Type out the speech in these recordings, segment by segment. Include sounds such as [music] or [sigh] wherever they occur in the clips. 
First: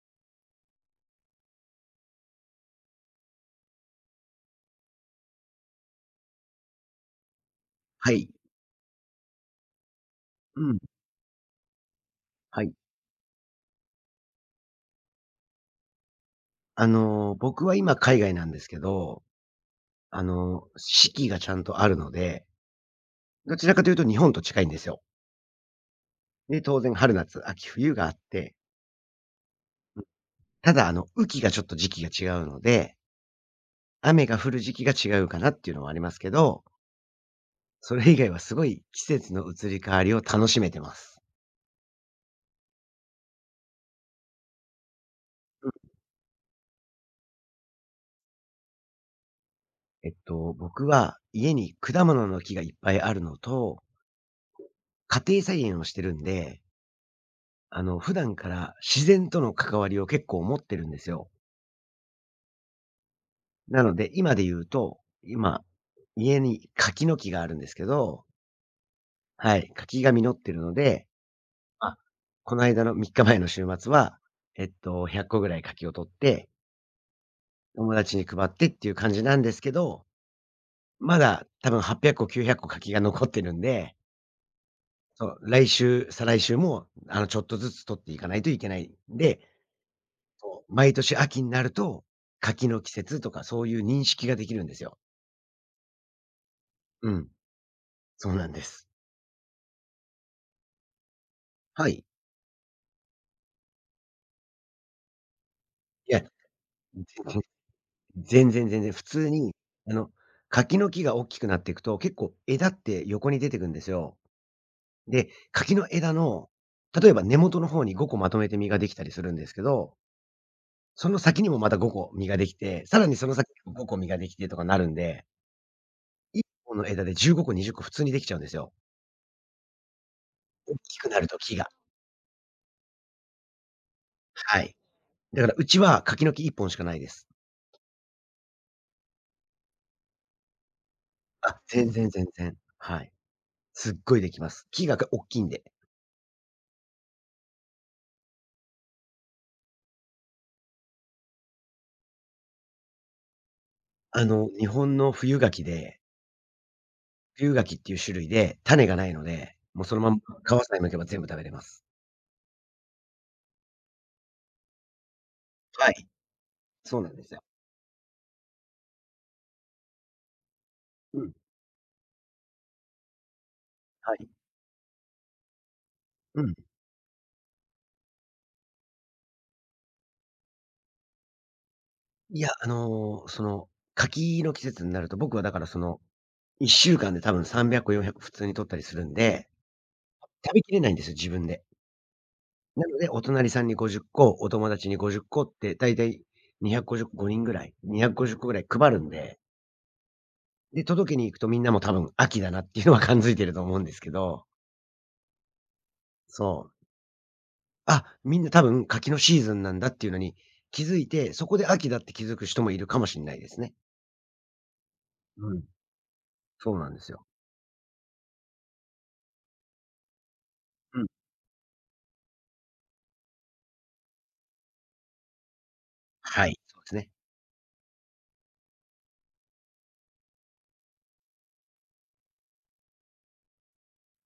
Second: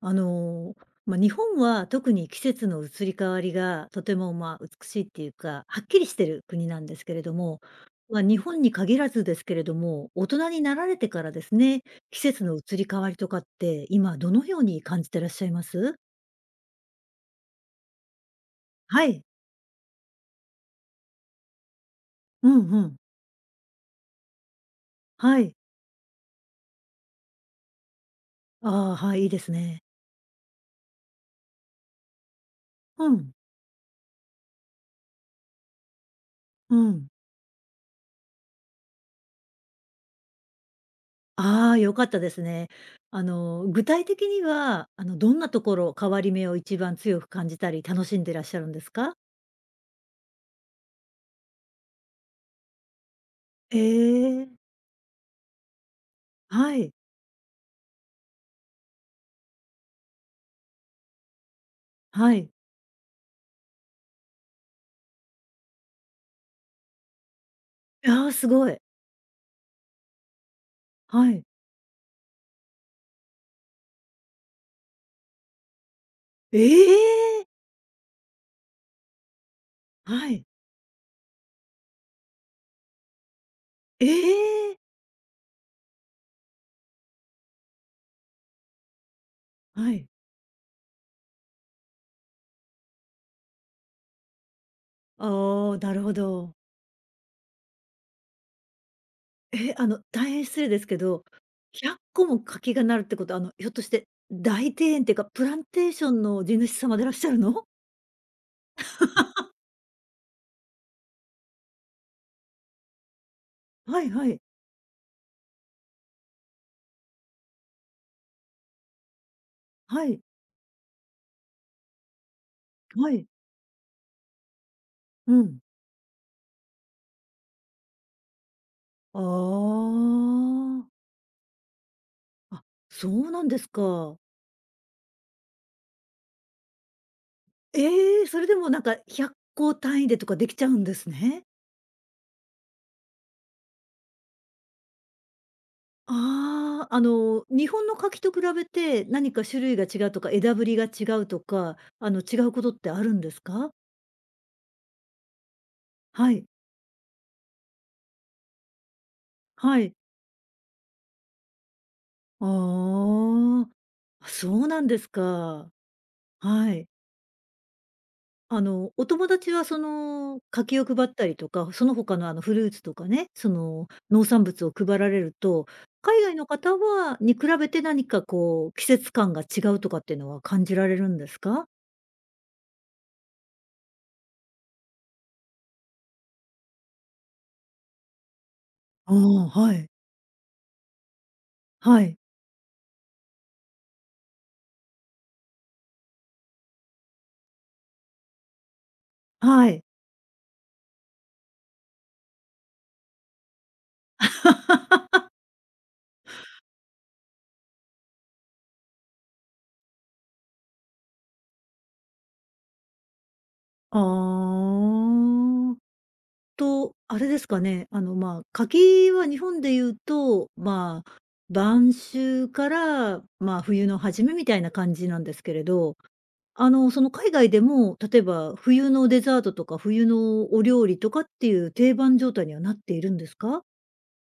あの、日本は特に季節の移り変わりがとても、美しいっていうか、はっきりしてる国なんですけれども、はまあ、い。日本に限らずですけれども、大人にうなん、られてからですね、季節のはい。移り変わりとかって今どのように感じてらっしゃいます？僕は今海外なんですけはど、い。四季がちゃんとあるので、うんうん。どちらかというと日本と近いんですよ。はい。で、当然春夏、秋冬があって、ああ、はい、いいですね。ただ雨季がちょっと時期が違うので、うん、雨が降る時期が違うかなっていうのはありますけど、うん。それ以外はすごい季節の移り変わりを楽しめてます。ああ、良かったですね。具体的には、どんなとうこん、ろ、変わり目を一番強く感じたり楽しんでらっしゃるんですか？僕は家に果物の木がいっぱいあるのえと、え。家庭菜園をしてるんで、はい、普段から自然との関わりを結構持ってるんですよ。はい。なので、今で言うと、今、家に柿の木があるんですけど、ああ、すごい。はい、柿が実ってるので、はい。あ、この間の3日前の週末は、100個ぐらい柿を取って、ええ！友達に配ってっていう感じなんですけど、はい。まだ多分800個、900個柿が残ってるんで、ええ！そう、来週、再来週も、ちょっとずつ取っていかないといけないんで、はい。そう、毎年秋になると、柿の季節とかそういう認識ができるんですよ。ああ、なるほど。うん、そうなんです。え、大変失礼ですけど、は100い。個も柿がなるってことは、ひょっとして、大庭園っていうか、プランテーショいや、ンの地主様でいらっしゃるの？全然全然、普通に、あの、柿の木が大きくなっていくと、結構枝って横に出てくんですはいよ。はい。で、柿の枝の、例えば根元の方に5個まとめて実ができたりするんですけど、はい。その先にもまた5個実ができて、さらはにそい。の先にも5個実ができてとかなるんで、うん。1本の枝で15個、20個普通にできちゃうんですよ。あ大あ。きくなると木が。あ、そうなんですか。はい。だからうちは柿の木1本しかないです。ええ、それでもなんか100個単位でとかできちゃうんですね。あ、全然全然。はい。すっごいできます。木が、大おっきいんで。ああ、日本の柿と比べて何か種類が違うとか、枝ぶりが違うとか、違うことってあるんですか？日本の冬柿ではい、龍柿っていう種類で、種がないので、はもうそい。のまんま皮さえ剥けば全部食べれます。ああ、そうなんですか。はい、はい。そうなんですよ。お友達はその柿を配っうたん。りとか、その他のあのフルーツとかね、そのは農い。産物を配られると、海外うのん。方はに比べて何かこう季節感が違うとかっていうのは感じられるんですか？いや、柿の季節になると、僕はだから1週間で多分300個、400個普通に採ったりするんあで、あ、はい。食べきれないんですよ、自分で。はい。なので、お隣さんに50個、お友達に50個っこって、だいたい250 5人ぐらい、250個ぐらい配るんで、はい。で、届けに行くとみんなも多分秋だなっていうのは感づいてると思うんですけど、そう。あ、みんな多分柿のシーズンなんだっていうのに気づいて、そこで秋だって気づく人もいるかもしんないですね。あうん。ーそうなんと、ですあよ。れですかね、柿は日本で言うと、うまん。あ、晩秋から、まあ、冬の初めみたいな感じなんですけれど、はい、そうですね。海外でも、例えば冬のデザートとか、冬のお料理とかっていう定番状態にはなっているんですか？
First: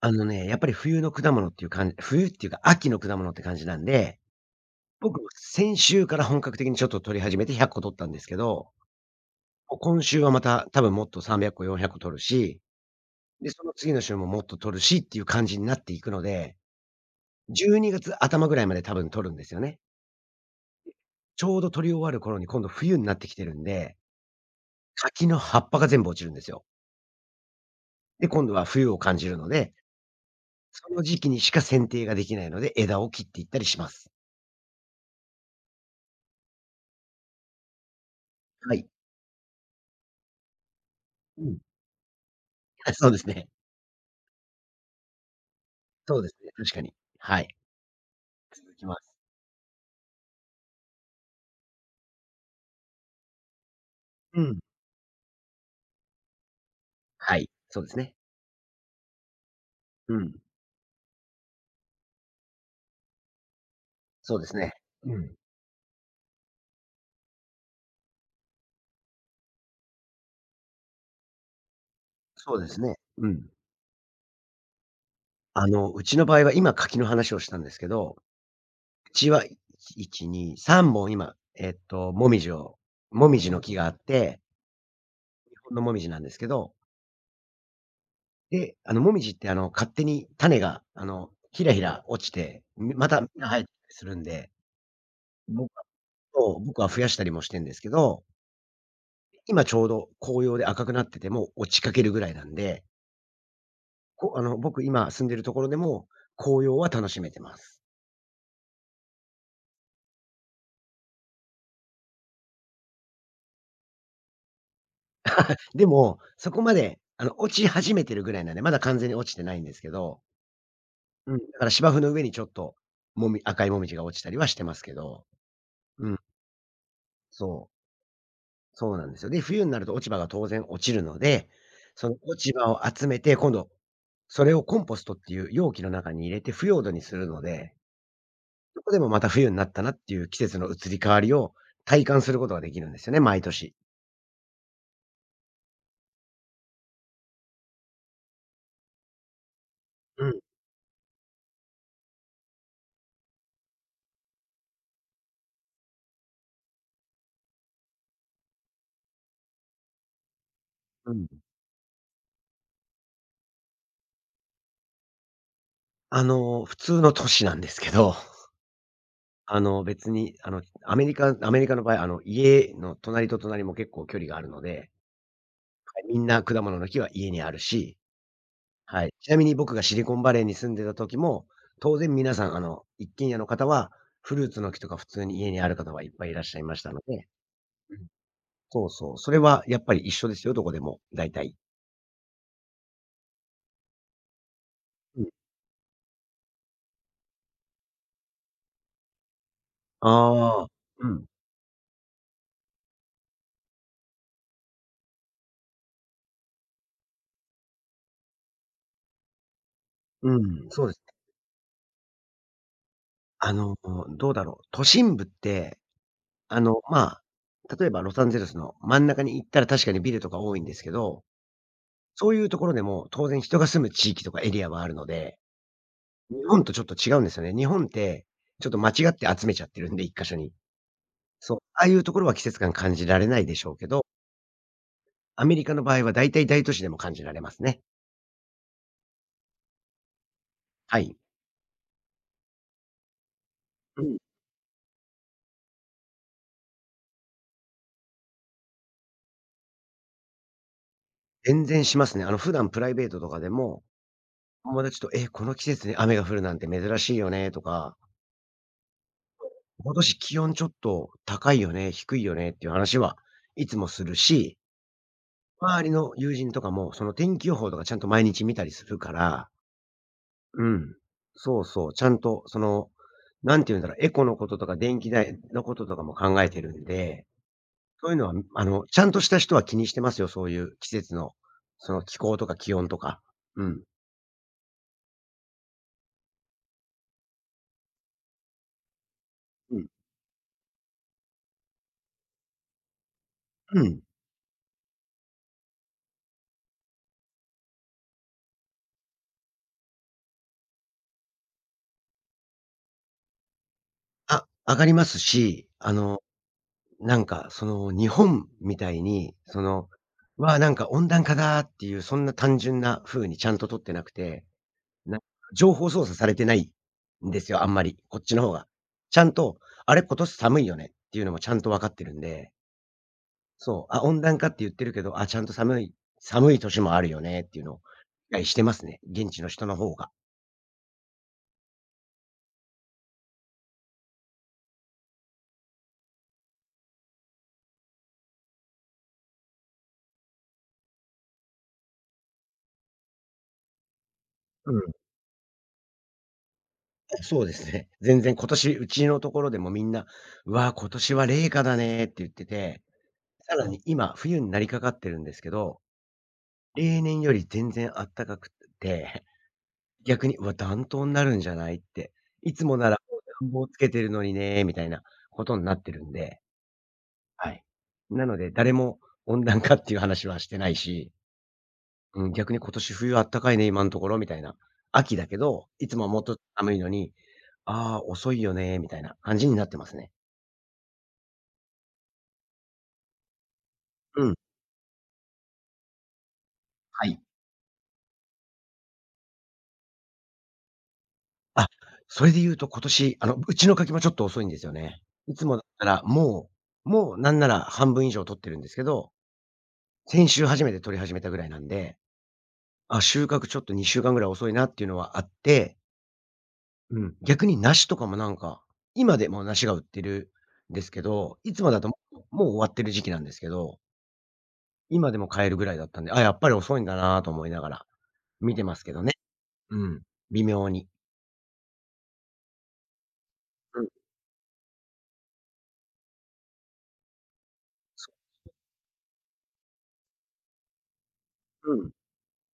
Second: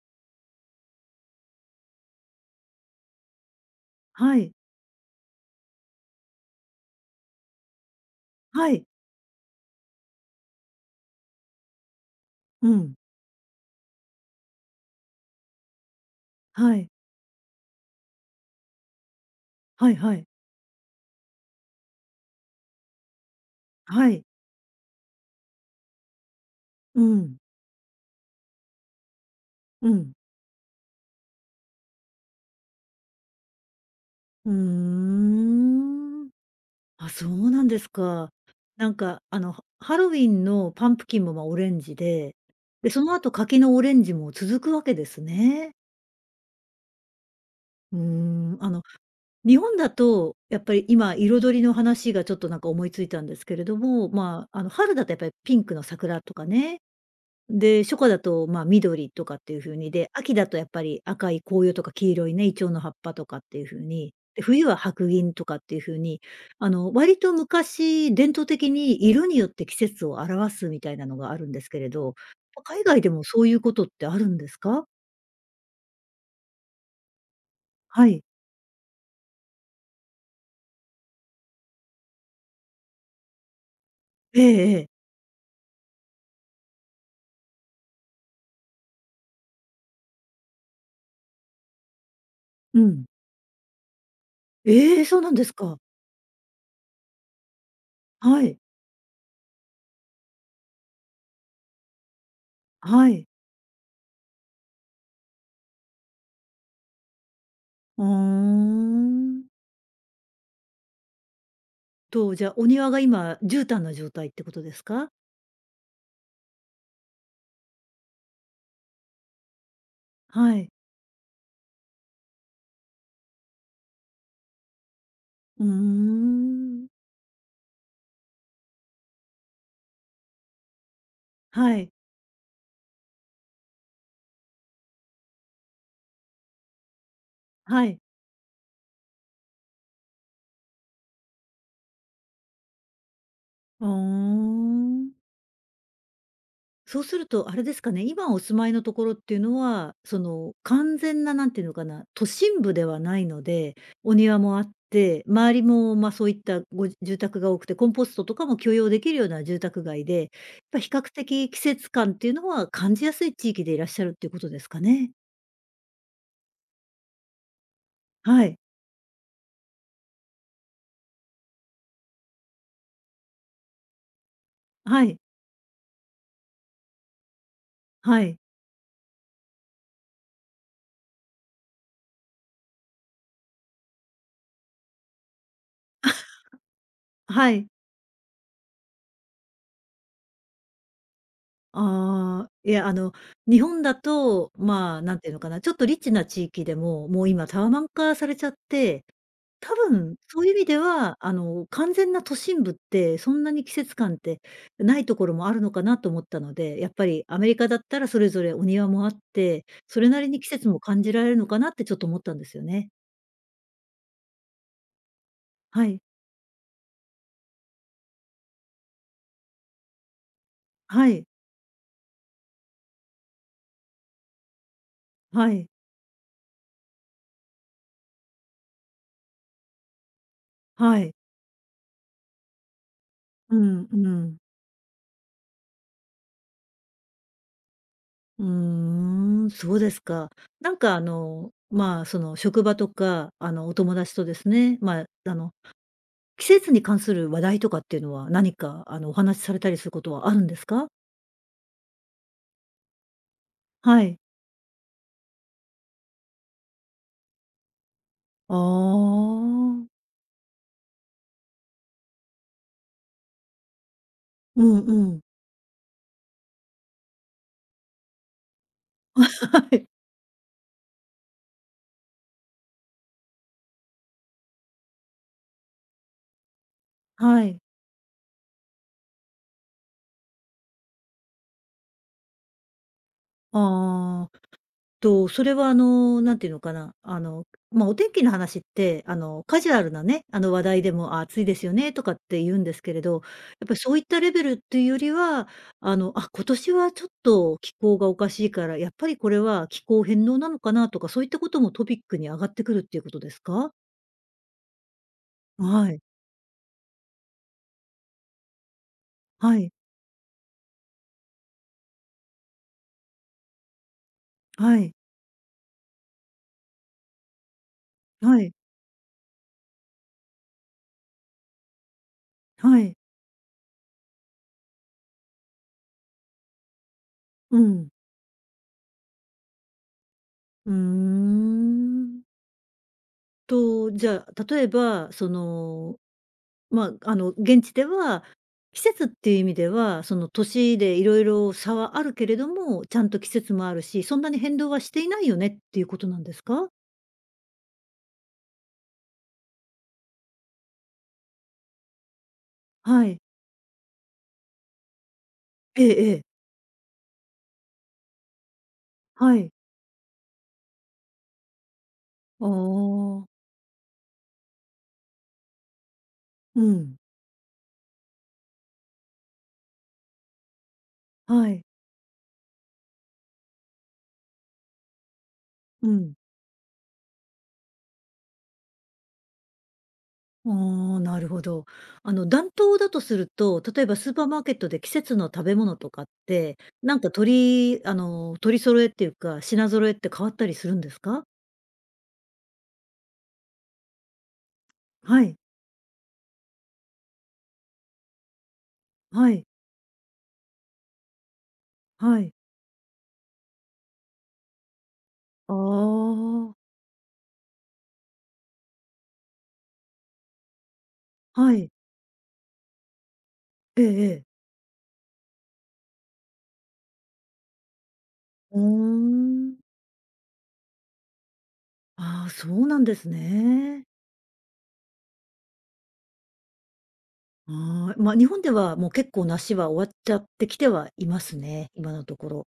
あのね、やっぱり冬の果物っていうかん冬っていうか、秋の果物って感じなんで、はい。僕も先週から本格的にちょっと採り始めて100個採ったんですけはど、い。もう今週はまた多分もっと300個、400個採るし、うん。で、その次の週ももっと採るしっていう感じになっていくので、はい。12月頭ぐらいまで多分採るんですよね。はいはい。ちょうど採り終わる頃に今度冬になってきてるんではい。柿の葉っぱが全部落ちるんですよ。うん。で、今度は冬を感じるので、うん。その時期にしか剪定ができないので、枝を切っていったりします。うーん。あ、そうなんですか。はい。ハハロウィンのパンプキンも、うオん。レンジで、で、[laughs] そそうのです後ね。柿のオレンジも続くわけですね。そうですね、確かに。はい。うーん、続きます。日本だと、やっぱり今彩りの話がちょっとなんか思いついたんですけれども、うん。春だとやっぱりピンクの桜とかね、はい、そうで、です初夏ね。だと、緑とかっていう風に、で、うん、秋だとやっぱり赤い紅葉とか黄色いね、イチョウの葉っぱとかっていう風に、そうで、です冬ね。は白う銀ん。とかっていう風に、割と昔、伝統的に色によって季節を表すみたいなのがあるんですけれど、そうまです海ね。外でもうそうん。いうことってあるんですか？うちの場合は今柿の話をしたんですけはど、い。うちは、1、2、3本今、紅葉の木があって、ええええ。日本のもみじなんですけどで、もみじって勝手に種が、ひらひら落ちて、うん。また芽が生えてたりするんで、ええ、そうなんです僕か。はそう、僕は増やしたりもしてんですけど、はい。今ちょうど紅葉で赤くなってて、落ちかけるぐらいなんで、はい。こあの、僕今住んでるところでも、紅葉は楽しめてます。うーん。と、じゃあ、お庭が今、絨毯の状態ってことですか？でも、そこまで、落ち始めてるぐらいなんで、まだ完全に落ちてないんですけど、はい。うん、だから芝生の上にちょっと、赤いもみじが落ちたりはしてますけど、うーうん、ん。そう。そうなんですよ。で、冬になると落ち葉が当然落ちるので、はい、その落ち葉を集めて、今度、それをコンポストっていう容器の中に入れて腐葉土にするので、はい。そこでもまた冬になったなっていう季節の移り変わりを体感することができるんですよね、毎年。ふーん。そうするとあれですかね、今お住まいのところっていうのは、そうん、の、完全ななんていうのかな、都心部ではないので、お庭もあって、周りも、そういったご住宅が多くて、コンポストとかも許容できるような住宅街で、やっぱ比較うん。的季節感っていうのは感じやすい地域でいらっしゃるっていうことですかね？普通の都市なんですけど、は [laughs] い、別に、アメリカの場合、家の隣と隣も結構距離があるので、はい、みんな果物の木は家にあるしはい、はい。ちなみに僕がシリコンバレーに住んでた時も、当然皆さん、一軒家の方は、フルーツの木とか普通に家にある方はいっぱいいらっしゃいましたので、はい。うん。そうそう。それはやっぱり一緒ですよ、どこでも、大体。ああ、いや、日本だと、なうんん。ていうのかな、ちょっとリッチな地域でも、もう今タワマン化されちゃって、多分そういう意あ味あ、でうは、ん。完全な都心部って、そんなに季節感ってないところもあるのかなと思ったので、やっぱりアメリカだったらそれぞれお庭もあって、それなりうに季ん、節もそうです感じね。られるのかなってちょっと思ったんですよね。あの、どうだろう、都心部って、はい。まあ、例えばロサンゼルスの真ん中に行ったら確かにビルとか多いんですけはど、い。そういうところでも当然人が住む地域とかエリアはあるのではい。日本とちょっと違うんですよね。日本って、ちょっと間違って集めちゃってるんで、一箇所に。はい。そう。ああいうところは季節感感じられないでうしょうけん、うど、ん。アメリカの場合は大体大都市でも感じられますね。うーん、そうですか。はい。その職場とか、お友う達ん。とですね、季節に関する話題とかっていうのは、何かお話しされたりすることはあるんですか？全然しますね。普段プライベートとかでも、はい。友達と、「え、この季節に雨が降るなんて珍しいよね」とか、あ「今あ、年気温ちょっと高いよね、低いよね」っていう話はいつもするし、うんうん。周りの友人とかも、その天気予報とかちゃんと毎日見たりするか [laughs] らはい。うん。そうそう、ちゃんとその、なんて言うんだろう、エコのこととか電気代のこととかも考えてるんで、はい。そういうのは、ちゃんとした人は気にしてますよ、そういう季節の、その気候とか気温とか。うん。ああ。と、それはなんていうのかな、お天気の話って、カジュうアん。ルなね、話題でも、あ、暑いですよねとかって言うんですけれど、やっぱりうそういん。ったレベルっていうよりは、あ、今年はちょっと気候がおかしいから、やっぱりこれは気候変動なのかなとか、そういったこともトピックに上がってくるっていうことですか？あ、上がりますし、はい、なんかその日本みたいに、はい、わあ、なんか温暖化だっていうそんな単純な風にちゃんと取ってなくてはい、な情報操作されてないんですよ、あんまり、こっちはの方い、が。ちゃんと、あれ、今年寒いよねっていうのもちゃんと分かってるんで、はい。そう、あ、温暖化って言ってるけど、あ、ちゃんと寒い寒い年もあるよねってういうのをん。理解してますね、現地の人の方が。うーん。と、じゃあ、例えば、そのまあ、現地では、季節っていう意味では、その年でいろいろ差はあるけれども、ちゃんと季節もあるし、そんなに変動うはしん、ていないよねっていうことなんですか？そうですね。全然今年、うちのところでもみんな、うわ、今年は冷夏だねって言ってて、はい。さらに今、冬になりかかってるんですけど、ええええ。例年より全然あったかくてはい。逆に、うわ、暖冬になるんじゃないって。あいつもなら、もうあ。暖房つけてるのにね、みたいなことになってるんで。うん。はい。なので、誰も温暖化っていう話はしてないし、はい。うん、逆に今年冬あったかいね、今のところみたいな。秋だけど、いうつもはん。もっと寒いのに、ああ、遅いよね、みたいな感じになってますね。ああ、なるほど。暖冬だとすると、例えばスーパうーん。マーケットで季節の食べ物とかって、なんはかい。取りあの、取り揃えっていうか、品揃えって変わったりするんですか？あ、それで言うと今年、うちの柿もちょっと遅いんですよね。はいい。つもだったら、もうなんなら半分以上取ってるんですけど、はい。先週初めて取り始めたぐらいなんで、はい。あ、収穫ちょっと2週間ぐらい遅いなっていうのはあって、ああ。うん、逆に梨とかもなんか、今でも梨が売ってるんですけど、いはつもい。だともう終わってる時期なんですけど、ええええ。今でも買えるぐらいだったんで、あ、やっぱり遅いんだなと思いながら見うーてますけどね。ん。うん、微妙に。ああ、そうなんですうね。ん、ああ、まそあ、日本ではもう結構梨は終わっちゃってきてはいますね、うん、今のところ。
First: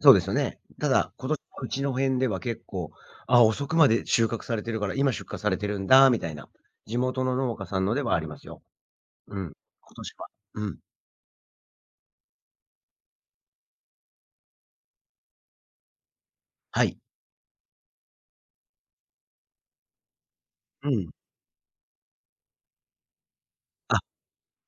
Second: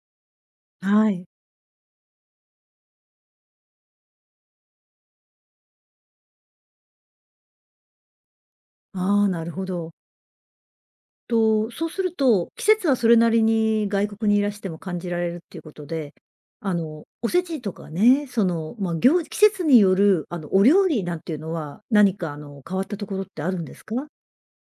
そうですよね。たはだ、い。今年はうちの辺では結構、あ、遅くまで収穫されてるから、今出荷されてるんだ、みたいな、地元の農家さんのではありますよ。ああ、うなん、るほど。今年は。うん、と、そうすると、季節はそれなりに外国にいらしても感じられるっていうことで、はい。おせちとかね、季節によるお料う理ん。なんていうのは、何か変わったところってあるんですか？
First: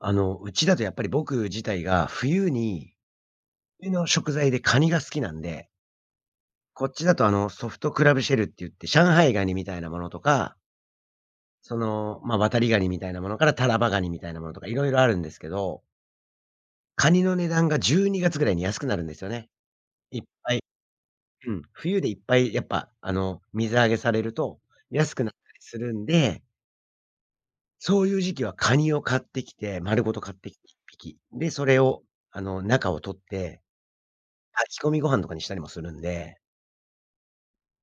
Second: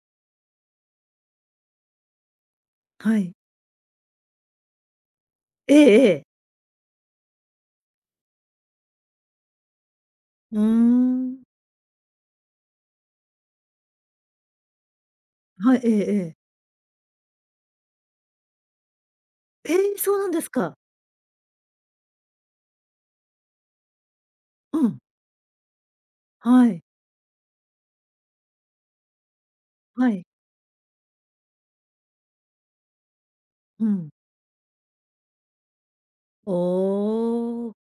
うちだとやっぱり僕自体が冬に、はい。冬の食材でカニが好きなんで、ええええ。こっちだとソフトクラブシェルって言って、上海ガニみたいなものとか、うーん。その、まあ、ワタリガニみたいなものからタラバガニみたいなものとかいろいろあるんですけはい、ど、ええええ。カニの値段が12月ぐらいに安くなるんですよね。ええ、そういなんですか。うん、冬でいっぱいやっぱ、水揚げされるとうん。安くなったりするんで、はい。そういう時期はカニを買ってきて、丸はごとい。買ってきて一匹。で、それを、中を取ってうん。炊き込みご飯とかにしたりもするんで、おお。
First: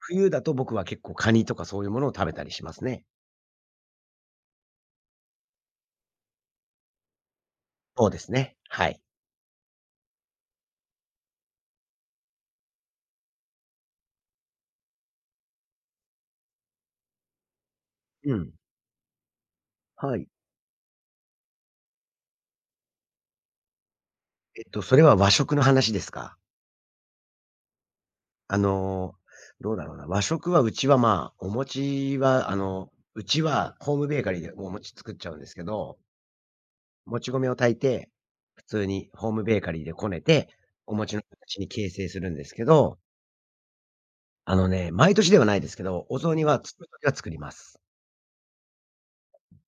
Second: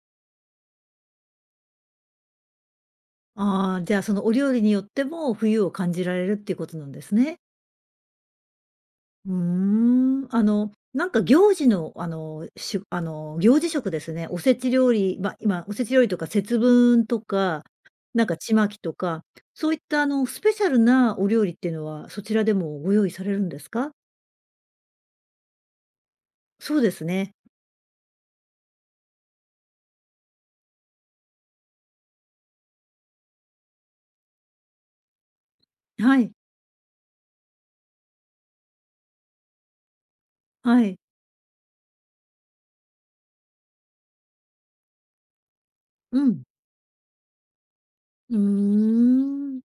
冬だと僕は結構カニとかそういうものを食べたりしますね。ああ、じゃあ、そのお料理によっても冬を感じられるっていうことなんですね。そうですね。はい。うーん。なんか行事の、あの行事食ですね。おせち料理、ま、今、おせち料理とか節分とか、なんうかん。ちまきとか、そういったあはい。の、スペシャルなお料理っていうのは、そちらでもご用意されるんですか？それは和食の話ですか？そうですね。あの、どうだろうな、和食はうちは、まあ、お餅は、うちはホームベーカリーでお餅作っちゃうんですけど、はい。もち米を炊いて、普通にホームベーカリーでこねて、はおい。餅の形に形成するんですけど、あのね、毎年ではないですけど、おう雑ん。煮は作るときは作ります。うーん。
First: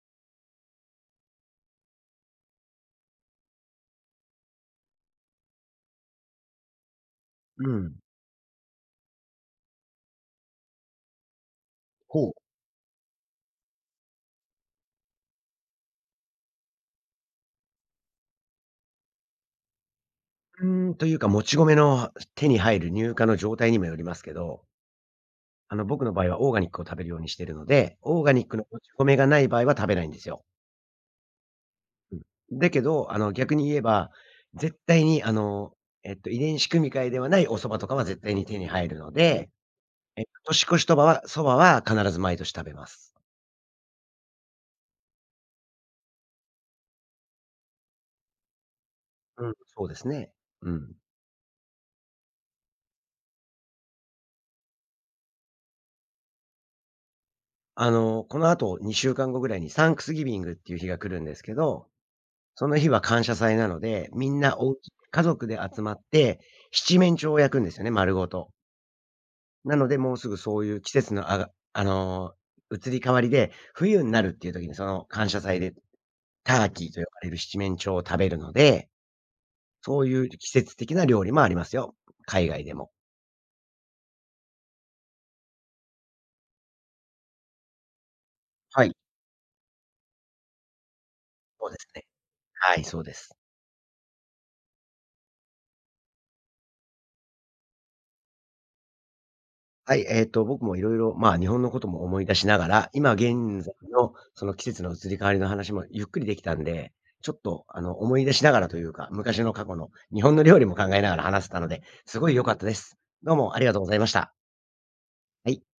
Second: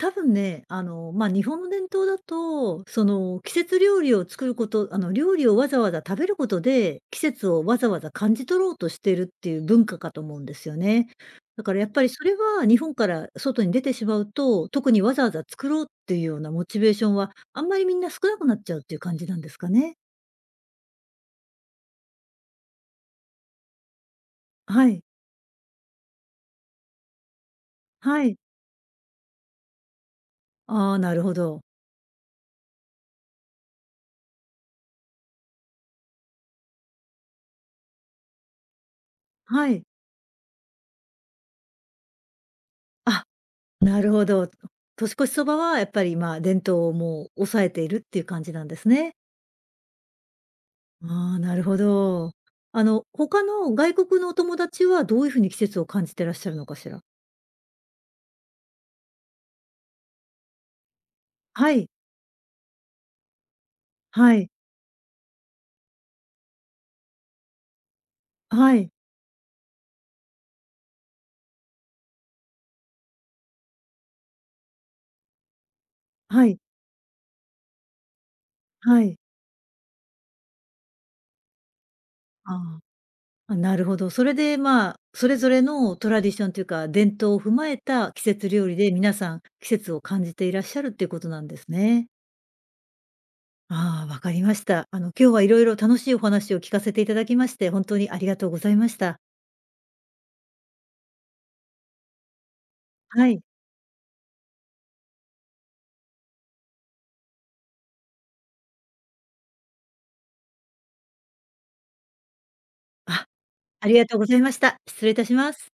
多分ね、日本の伝統だと、その、季節料理を作ること、料理をわざわざ食べることで、季節をうわざん。わざ感じ取ろうとしているっていう文化かと思うんですよね。だからやっぱりそほれう。は日本から外に出てしまうと、特にわざわざ作ろうっていうようなモチベーションは、あんまりみんな少なくなっちゃうっていう感じなんですかね。うーん、というか、もち米の手に入る入荷の状態にもよりますけど、はい、僕の場合はオーガニックを食べるようにしてるので、オーはガい。ニックのもち米がない場合は食べないんですよ。ああ、なるほど。うん。だけど、逆に言えば、絶対に、遺伝子組み換えではないお蕎麦とかは絶対に手に入るので、はい。年越しとばは蕎麦は必ず毎年食べます。あ、なるほど。年越しそばはやっぱり、ま、伝統をもう抑えているっていう感じなんですね。うん、そうですね。うん。ああ、なるほど。他の外国のお友達はどういう風に季節を感じてらっしゃるのかしら？あの、この後2週間後ぐらいにサンクスギビングっていう日が来るんですけはど、い、その日は感謝祭なので、みはんい、なお家家族で集まって、七面鳥を焼くんですよね、丸ごと。はい、なので、もうすぐそういう季節のあの、移り変わりで、冬になるっていう時にその感謝祭ではタい、ーキーと呼ばれる七面鳥を食べるので、はい。そういう季節的な料理もありますよ。海外であも。あ、あ、なるほど。それで、まあ、それぞれのトラディションというか、伝統を踏まえた季節料理はでい、皆さん季節を感じていらっしゃるっていうことなんですそうですね。ね。はい、そうです。ああ、わかりました。今日はいろいろ楽しいお話を聞かせていただきまして、本当にありがとうございました。はい、僕もいろいろまあ、日本のことも思い出しながら、今はい。現在のその季節の移り変わりの話もゆっくりできたんで、ちょっと、思い出しながらというか、昔の過去の日本の料理も考えながら話せたので、すごい良かったです。あ、どうもありがとうあござりいがましとうごた。ざいました。失礼いたしはまい。す。